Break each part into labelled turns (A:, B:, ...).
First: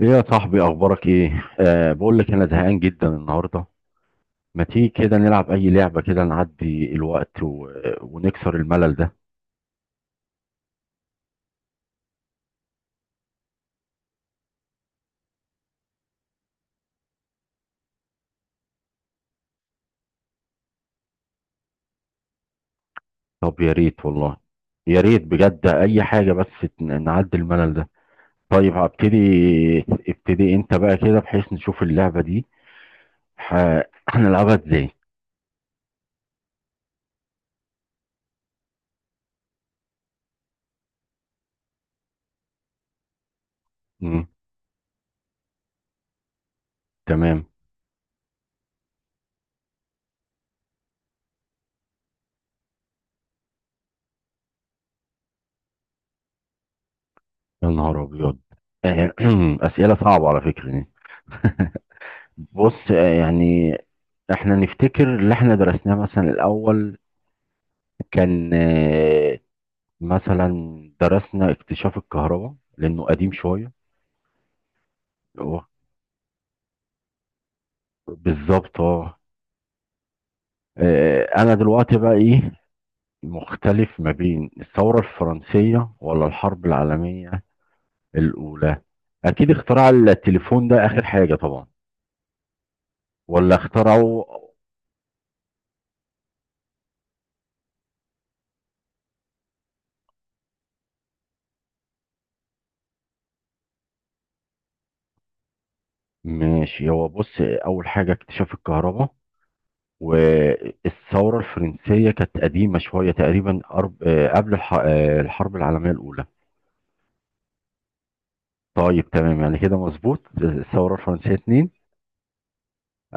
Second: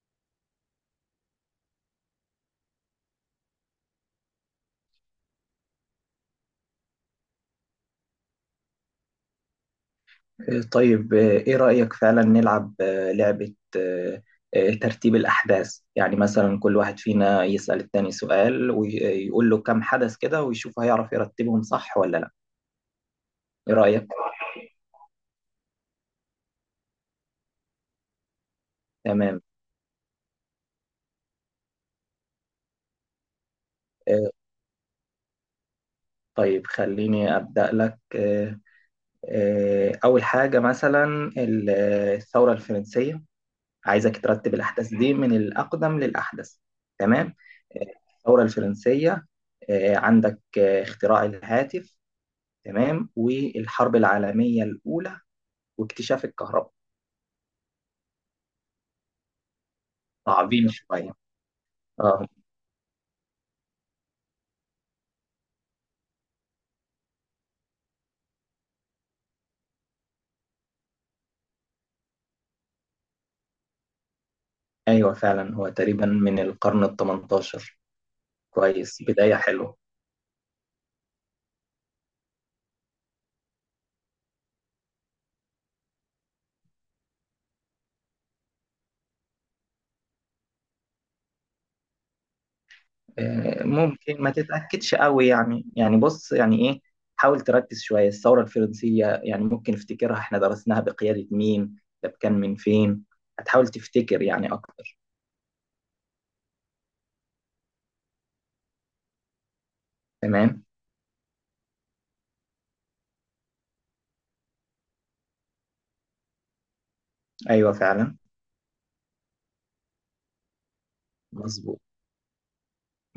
A: ايه يا صاحبي، اخبارك ايه؟ بقول لك انا زهقان جدا النهارده. ما تيجي كده نلعب اي لعبه كده نعدي الوقت ونكسر الملل ده.
B: طيب إيه رأيك فعلا نلعب لعبة ترتيب الأحداث. يعني مثلا كل واحد فينا يسأل التاني سؤال ويقول له كم حدث كده، ويشوف هيعرف يرتبهم صح ولا لا.
A: طب يا
B: إيه
A: ريت
B: رأيك؟
A: والله. يا ريت بجد اي حاجه بس نعدي الملل ده. طيب هبتدي.
B: تمام.
A: ابتدي انت بقى كده بحيث نشوف اللعبه دي ح...
B: آه،
A: هنلعبها ازاي؟
B: طيب خليني أبدأ لك أول حاجة مثلا الثورة الفرنسية. عايزك
A: مم.
B: ترتب الأحداث دي من الأقدم للأحدث. تمام.
A: تمام.
B: آه، الثورة الفرنسية، عندك اختراع الهاتف، تمام، والحرب العالمية الأولى، واكتشاف الكهرباء.
A: يا نهار ابيض. آه، اسئله صعبه على
B: تعظيم
A: فكره دي.
B: شوية. اه.
A: بص، يعني احنا نفتكر اللي احنا درسناه مثلا الاول كان، مثلا، درسنا اكتشاف الكهرباء لانه قديم شويه.
B: ايوه فعلا،
A: هو
B: هو تقريبا من القرن ال 18.
A: بالظبط،
B: كويس،
A: اه.
B: بداية حلوة.
A: انا دلوقتي بقى ايه مختلف ما بين الثوره الفرنسيه ولا الحرب العالميه الاولى؟ اكيد اختراع التليفون ده اخر حاجه طبعا. ولا
B: ممكن
A: اخترعوا.
B: ما تتأكدش قوي يعني بص، يعني ايه؟ حاول تركز شوية. الثورة الفرنسية يعني ممكن افتكرها، احنا درسناها بقيادة مين؟ ده كان من فين؟ هتحاول تفتكر يعني اكتر.
A: ماشي، هو بص، اول حاجه اكتشاف الكهرباء،
B: تمام،
A: والثوره الفرنسيه كانت قديمه شويه تقريبا، أرب... آه، قبل الحرب العالميه الاولى.
B: ايوه فعلا.
A: طيب تمام، يعني كده مظبوط. الثورة الفرنسية اتنين.
B: مظبوط.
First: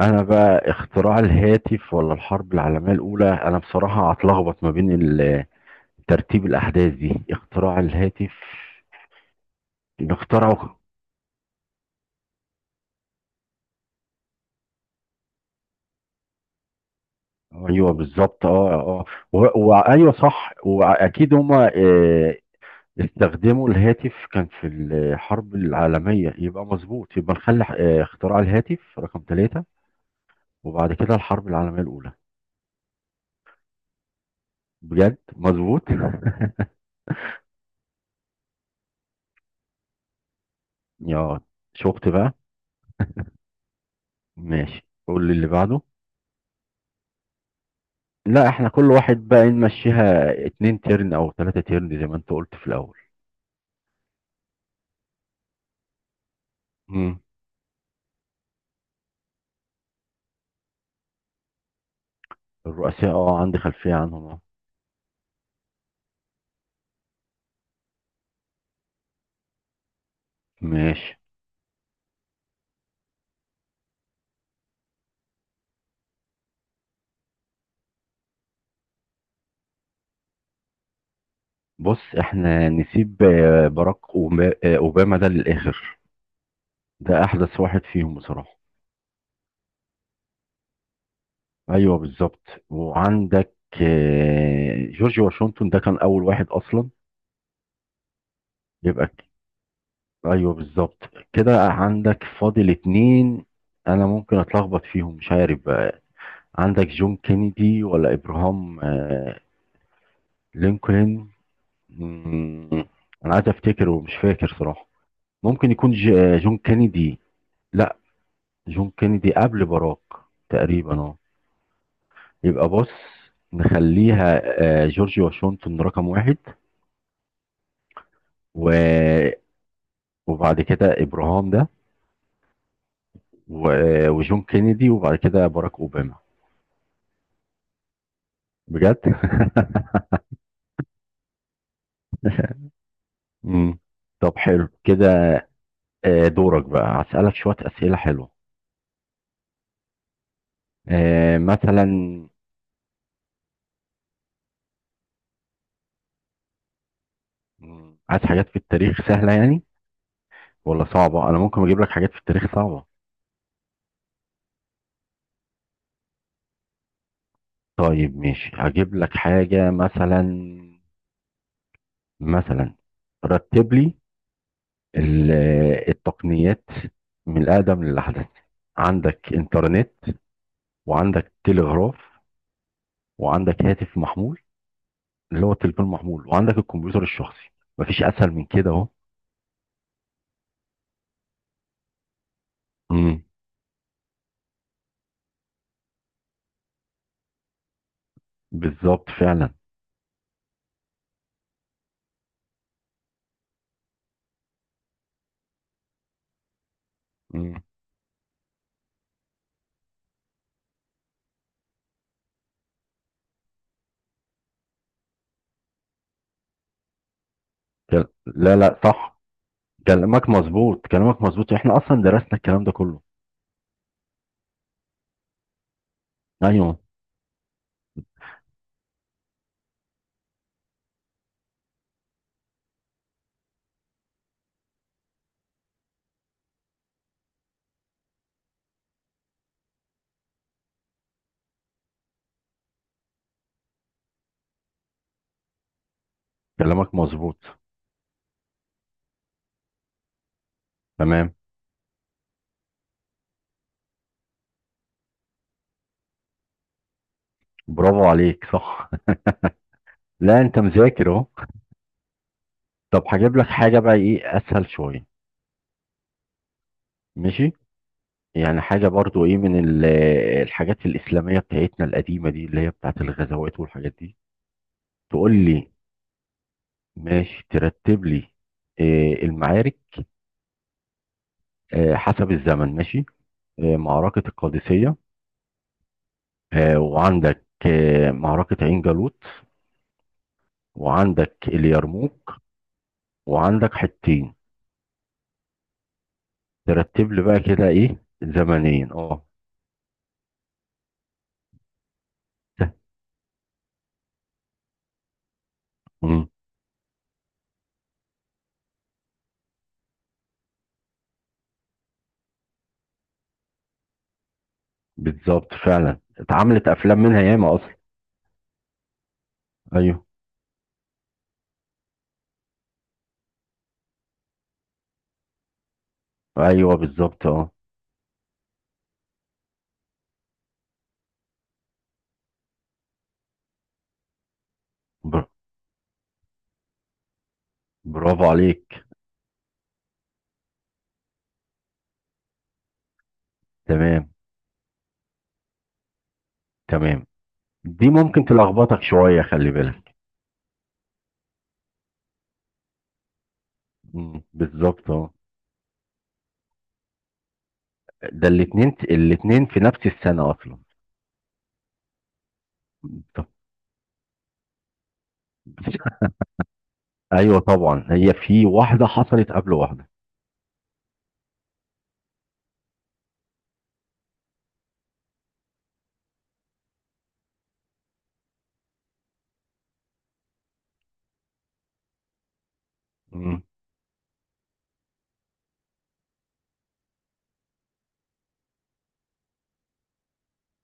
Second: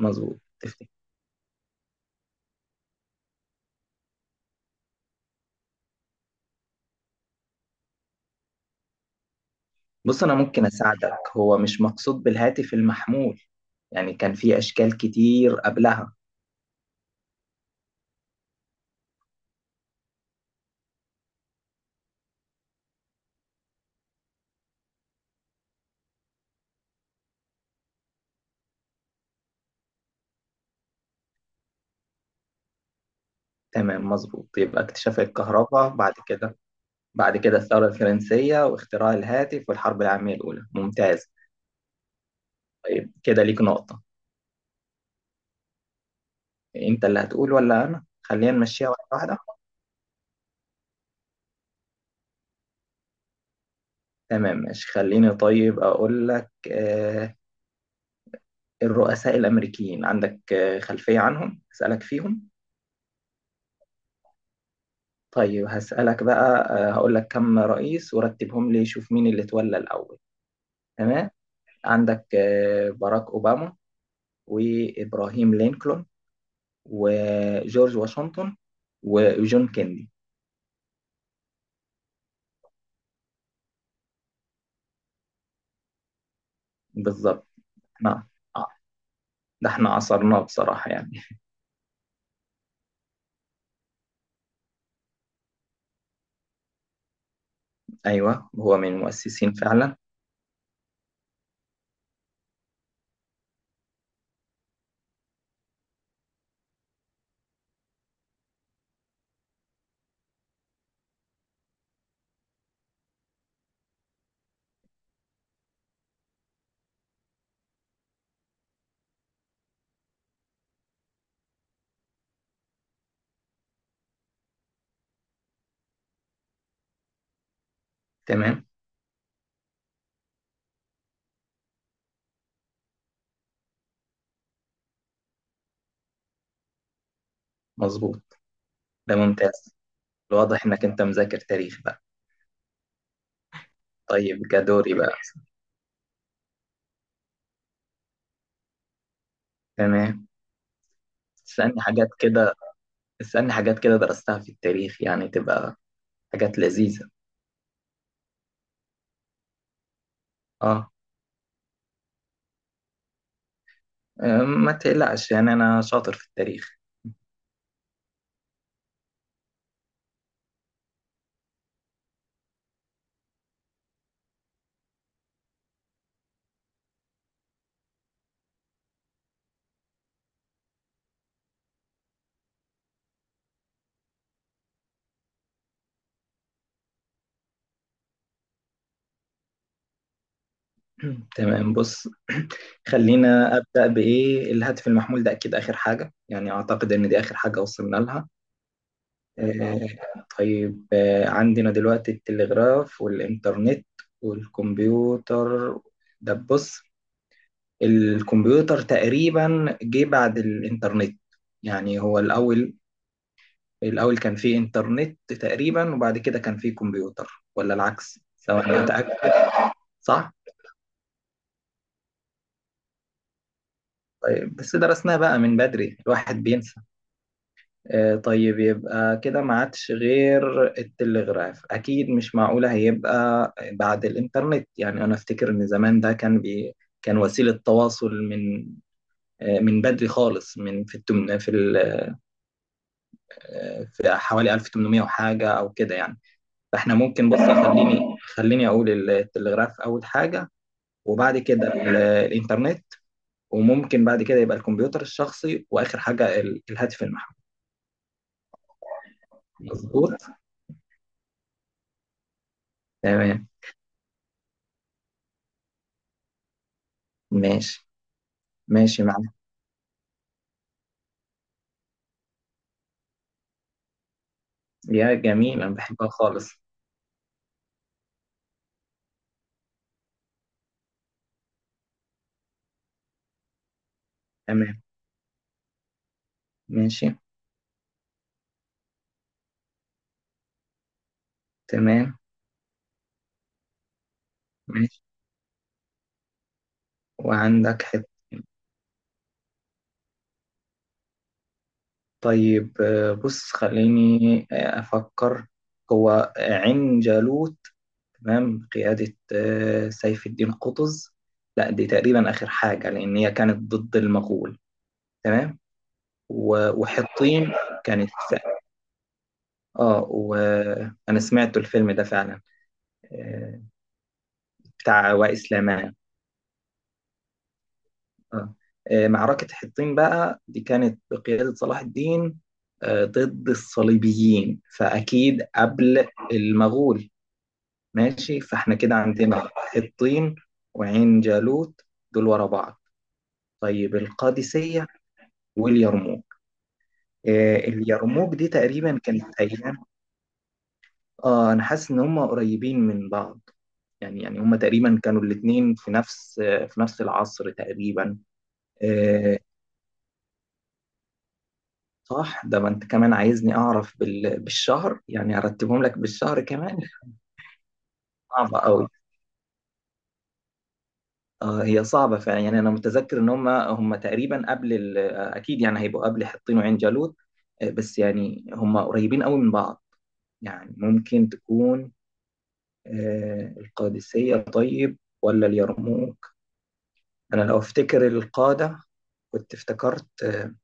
A: انا بقى
B: تفتكر؟
A: اختراع الهاتف ولا الحرب العالمية الاولى، انا بصراحة هتلخبط ما بين ترتيب الاحداث دي. اختراع الهاتف اللي
B: بص، أنا ممكن
A: اخترعه،
B: أساعدك. هو مش مقصود بالهاتف المحمول، يعني كان في أشكال كتير قبلها.
A: ايوه بالظبط، اه اه. وايوه صح، واكيد هما استخدموا الهاتف، كان في الحرب العالمية، يبقى مظبوط. يبقى نخلي اختراع الهاتف رقم 3، وبعد كده الحرب العالمية الاولى.
B: تمام مظبوط، يبقى
A: بجد
B: اكتشاف
A: مظبوط.
B: الكهرباء بعد كده. بعد كده الثورة الفرنسية واختراع الهاتف والحرب العالمية الأولى. ممتاز.
A: يا، شفت بقى.
B: طيب كده ليك نقطة.
A: ماشي قول لي اللي بعده.
B: أنت اللي هتقول ولا أنا؟
A: لا
B: خلينا
A: احنا
B: نمشيها
A: كل
B: واحدة
A: واحد بقى
B: واحدة.
A: نمشيها اتنين تيرن او تلاتة تيرن زي ما انت قلت في الاول.
B: تمام ماشي، خليني طيب أقول لك
A: مم.
B: آه الرؤساء الأمريكيين عندك خلفية عنهم؟ أسألك فيهم؟
A: الرؤساء، اه، عندي خلفية عنهم، اه.
B: طيب هسألك بقى، هقول لك كم رئيس ورتبهم لي، شوف مين اللي اتولى الأول.
A: ماشي.
B: تمام. عندك باراك أوباما، وإبراهيم لينكولن، وجورج واشنطن، وجون كيندي.
A: بص احنا نسيب باراك اوباما ده للاخر. ده
B: بالظبط.
A: احدث واحد فيهم
B: نعم.
A: بصراحة.
B: آه، ده احنا عصرناه بصراحة يعني.
A: ايوه بالظبط. وعندك جورج واشنطن ده كان اول واحد اصلا.
B: أيوه، هو من
A: يبقى ك-
B: المؤسسين فعلا.
A: ايوه بالظبط. كده عندك فاضل اتنين، انا ممكن اتلخبط فيهم مش عارف بقى. عندك جون كينيدي ولا ابراهام لينكولن؟ مم. انا عايز افتكر ومش فاكر صراحة. ممكن يكون جون كينيدي. لا، جون كينيدي قبل باراك تقريبا، اه. يبقى بص، نخليها جورج واشنطن رقم 1،
B: تمام
A: و... وبعد كده ابراهام ده، و... آه، وجون كينيدي، وبعد كده باراك اوباما.
B: مظبوط.
A: بجد.
B: ده ممتاز، واضح إنك أنت مذاكر تاريخ بقى.
A: مم. طب
B: طيب
A: حلو
B: كدوري بقى.
A: كده. دورك بقى، هسألك شوية أسئلة حلوة.
B: تمام. اسألني
A: مثلا.
B: حاجات كده، اسألني حاجات كده درستها في التاريخ، يعني تبقى حاجات لذيذة.
A: مم. عايز حاجات في التاريخ سهلة يعني ولا
B: اه.
A: صعبة؟ انا ممكن اجيب لك حاجات في التاريخ صعبة.
B: ما تقلقش يعني، أنا شاطر في التاريخ.
A: طيب ماشي هجيب لك حاجة. مثلا، مثلا، رتب لي ال- التقنيات من الأقدم للأحدث. عندك إنترنت، وعندك تلغراف، وعندك هاتف محمول اللي هو التليفون المحمول، وعندك الكمبيوتر الشخصي. مفيش أسهل من كده أهو.
B: تمام بص،
A: امم
B: خلينا أبدأ بإيه. الهاتف المحمول ده أكيد آخر حاجة، يعني أعتقد إن دي آخر حاجة وصلنا لها.
A: بالظبط فعلا.
B: آه، طيب، عندنا دلوقتي التلغراف والإنترنت والكمبيوتر. ده بص،
A: مم.
B: الكمبيوتر تقريبا جه بعد الإنترنت، يعني هو الأول. الأول كان فيه إنترنت تقريبا، وبعد كده كان فيه كمبيوتر، ولا العكس؟
A: لا لا
B: سواء متأكد.
A: صح، كلامك
B: صح؟
A: مظبوط، كلامك مظبوط، احنا اصلا درسنا الكلام ده كله.
B: طيب بس درسناه بقى من بدري، الواحد بينسى.
A: ايوه.
B: طيب يبقى كده ما عادش غير التلغراف. اكيد مش معقولة هيبقى بعد الانترنت، يعني انا افتكر ان زمان ده كان بي. كان وسيلة تواصل من من بدري خالص، من في التمن في ال... آه، في حوالي 1800 وحاجة او كده يعني. فاحنا
A: كلامك
B: ممكن
A: مظبوط،
B: بص خليني اقول التلغراف اول حاجة.
A: تمام.
B: وبعد كده الانترنت. وممكن بعد كده يبقى الكمبيوتر الشخصي، واخر حاجة الهاتف المحمول.
A: برافو عليك، صح.
B: مظبوط.
A: لا انت مذاكر اهو. طب هجيب لك
B: تمام
A: حاجه بقى ايه اسهل شويه. ماشي.
B: ماشي.
A: يعني حاجه
B: ماشي مع.
A: برضو ايه من الحاجات الاسلاميه بتاعتنا القديمه دي، اللي هي بتاعت الغزوات والحاجات دي.
B: يا
A: تقول
B: جميل،
A: لي.
B: أنا بحبها خالص.
A: ماشي ترتب لي المعارك حسب الزمن، ماشي. معركه
B: تمام
A: القادسيه،
B: ماشي.
A: وعندك معركه عين جالوت، وعندك
B: تمام
A: اليرموك، وعندك حطين.
B: ماشي.
A: ترتب لي بقى كده
B: وعندك
A: ايه،
B: حتة.
A: زمنيا، اه.
B: طيب بص خليني أفكر.
A: مم.
B: هو عين جالوت. تمام، قيادة سيف الدين قطز. لا، دي تقريبا آخر حاجة لأن هي كانت ضد المغول.
A: بالظبط
B: تمام.
A: فعلا، اتعملت
B: و-
A: افلام منها
B: وحطين
A: ياما اصلا.
B: كانت.
A: ايوه.
B: اه، وأنا سمعت الفيلم ده فعلا، آه، بتاع وائل سليمان.
A: ايوه بالظبط، اه.
B: آه. معركة حطين بقى دي كانت بقيادة صلاح الدين، ضد الصليبيين،
A: بر-
B: فأكيد قبل المغول.
A: برافو
B: ماشي، فاحنا
A: عليك.
B: كده عندنا حطين وعين جالوت دول ورا بعض. طيب
A: تمام.
B: القادسية واليرموك.
A: تمام. دي ممكن
B: اليرموك دي
A: تلخبطك
B: تقريبا
A: شويه،
B: كانت
A: خلي
B: أيام.
A: بالك.
B: اه، أنا حاسس إن هم قريبين من بعض.
A: مم.
B: يعني هم
A: بالظبط
B: تقريبا
A: اه.
B: كانوا الاتنين في نفس، في نفس العصر تقريبا.
A: ده الاتنين
B: آه،
A: الاتنين في نفس السنه اصلا.
B: صح. ده ما انت كمان
A: طب.
B: عايزني اعرف بالشهر، يعني ارتبهم لك بالشهر كمان؟
A: ايوه طبعا، هي في
B: صعبة
A: واحده
B: قوي.
A: حصلت قبل واحده.
B: اه، هي صعبة فعلا. يعني انا متذكر ان هم تقريبا اكيد يعني هيبقوا قبل حطين وعين جالوت. بس يعني هم قريبين قوي من بعض. يعني ممكن تكون
A: مم.
B: القادسية طيب ولا اليرموك؟ انا لو افتكر القادة كنت افتكرت آه،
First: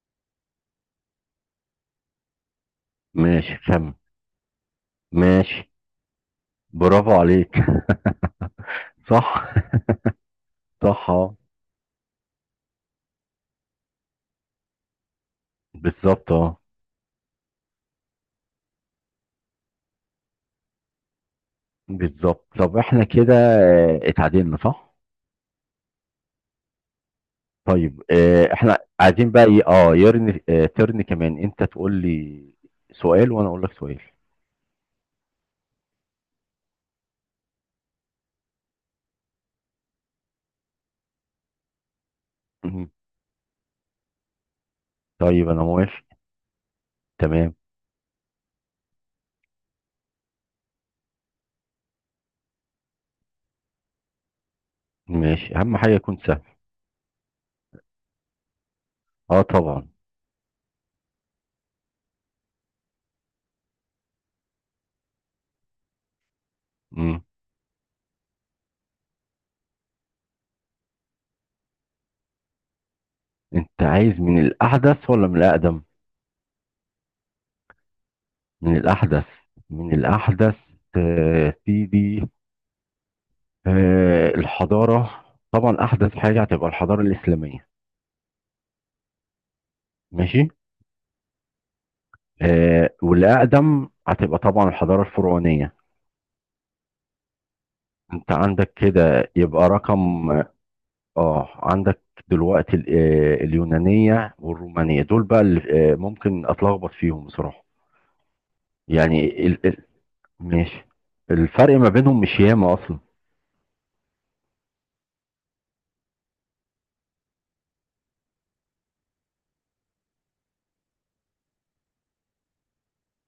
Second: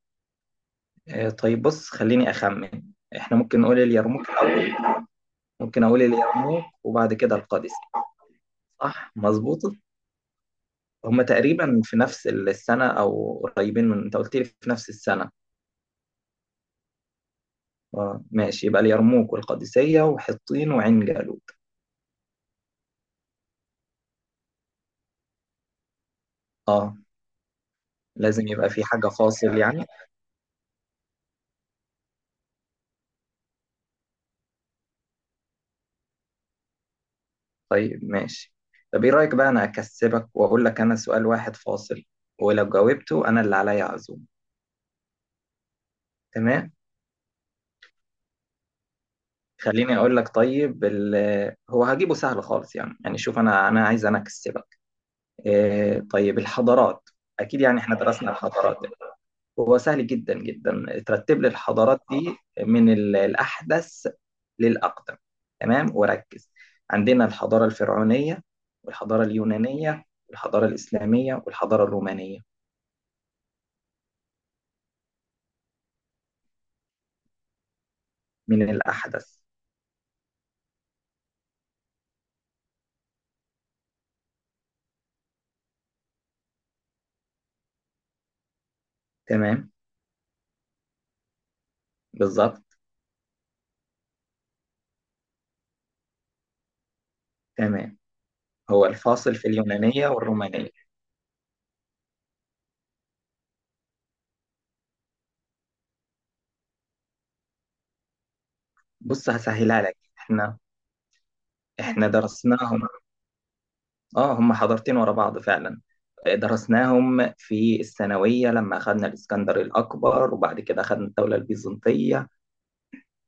B: آه، طيب بص خليني اخمن. احنا
A: ماشي
B: ممكن نقول
A: خم.
B: اليرموك الاول.
A: ماشي.
B: ممكن اقول اليرموك
A: برافو
B: وبعد كده
A: عليك.
B: القادسية. صح،
A: صح.
B: مظبوطة.
A: صح
B: هما
A: اه.
B: تقريبا في نفس السنة، أو قريبين من، أنت قلت لي في نفس السنة.
A: بالظبط اه.
B: آه ماشي، يبقى اليرموك والقادسية وحطين وعين جالوت.
A: بالظبط. طب احنا كده اتعادلنا، صح؟
B: آه.
A: طيب
B: لازم يبقى
A: احنا
B: في حاجة
A: عايزين بقى
B: فاصل
A: ايه،
B: يعني.
A: يرن آه، ترن كمان، انت تقول لي سؤال وانا اقول لك سؤال.
B: طيب ماشي. طب إيه رأيك بقى، أنا أكسبك وأقول لك أنا سؤال واحد فاصل، ولو
A: مهم.
B: جاوبته أنا اللي عليا عزوم.
A: طيب انا موافق.
B: تمام.
A: تمام.
B: خليني أقول لك. طيب هو هجيبه سهل خالص. يعني شوف، أنا عايز أنا أكسبك.
A: ماشي، اهم حاجه
B: آه
A: يكون
B: طيب
A: سهل.
B: الحضارات. أكيد يعني إحنا درسنا الحضارات.
A: اه
B: هو
A: طبعا.
B: سهل جدا جدا، ترتب لي الحضارات دي من الأحدث للأقدم. تمام وركز.
A: مم.
B: عندنا الحضارة الفرعونية، والحضارة اليونانية، والحضارة الإسلامية، والحضارة الرومانية.
A: انت عايز من الاحدث ولا من الاقدم؟
B: من
A: من الاحدث.
B: الأحدث.
A: من الاحدث سيدي، آه، الحضاره طبعا احدث حاجه هتبقى الحضاره الاسلاميه.
B: تمام.
A: ماشي.
B: بالظبط.
A: والاقدم هتبقى طبعا الحضاره الفرعونيه.
B: تمام.
A: انت عندك
B: هو
A: كده
B: الفاصل في
A: يبقى
B: اليونانية
A: رقم.
B: والرومانية.
A: اه عندك دلوقتي اليونانية والرومانية، دول بقى اللي ممكن اتلخبط فيهم بصراحة.
B: بص
A: يعني
B: هسهلها لك. احنا
A: ماشي. الفرق ما
B: احنا
A: بينهم مش ياما
B: درسناهم.
A: اصلا.
B: اه، هم حضارتين ورا بعض فعلا. درسناهم في الثانوية لما أخذنا الإسكندر الأكبر، وبعد كده أخذنا الدولة البيزنطية.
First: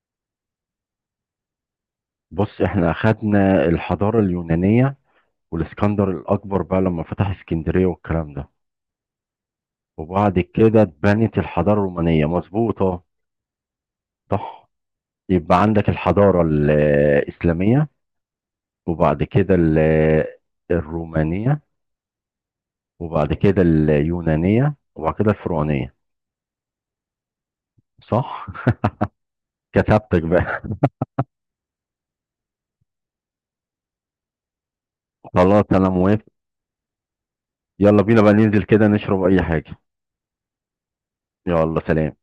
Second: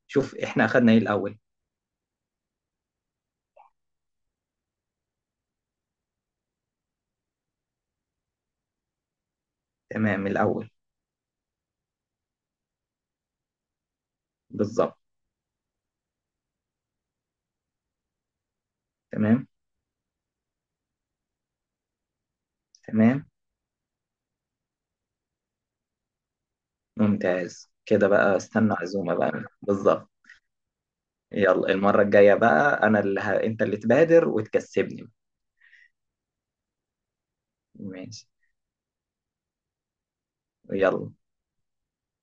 B: شوف احنا اخدنا ايه الاول.
A: بص احنا اخدنا الحضارة اليونانية والاسكندر الاكبر بقى لما فتح اسكندرية والكلام ده،
B: تمام.
A: وبعد
B: الاول.
A: كده اتبنت الحضارة الرومانية مظبوطة، صح.
B: بالظبط.
A: يبقى عندك الحضارة الاسلامية، وبعد
B: تمام.
A: كده الرومانية،
B: تمام.
A: وبعد كده اليونانية، وبعد كده الفرعونية.
B: ممتاز كده بقى،
A: صح.
B: استنى عزومة بقى. بالظبط.
A: كتبتك بقى.
B: يلا المرة الجاية بقى، انا اللي انت اللي تبادر وتكسبني.
A: خلاص انا موافق. يلا بينا
B: ماشي.
A: بقى ننزل كده نشرب اي حاجة.
B: يلا.
A: يلا سلام.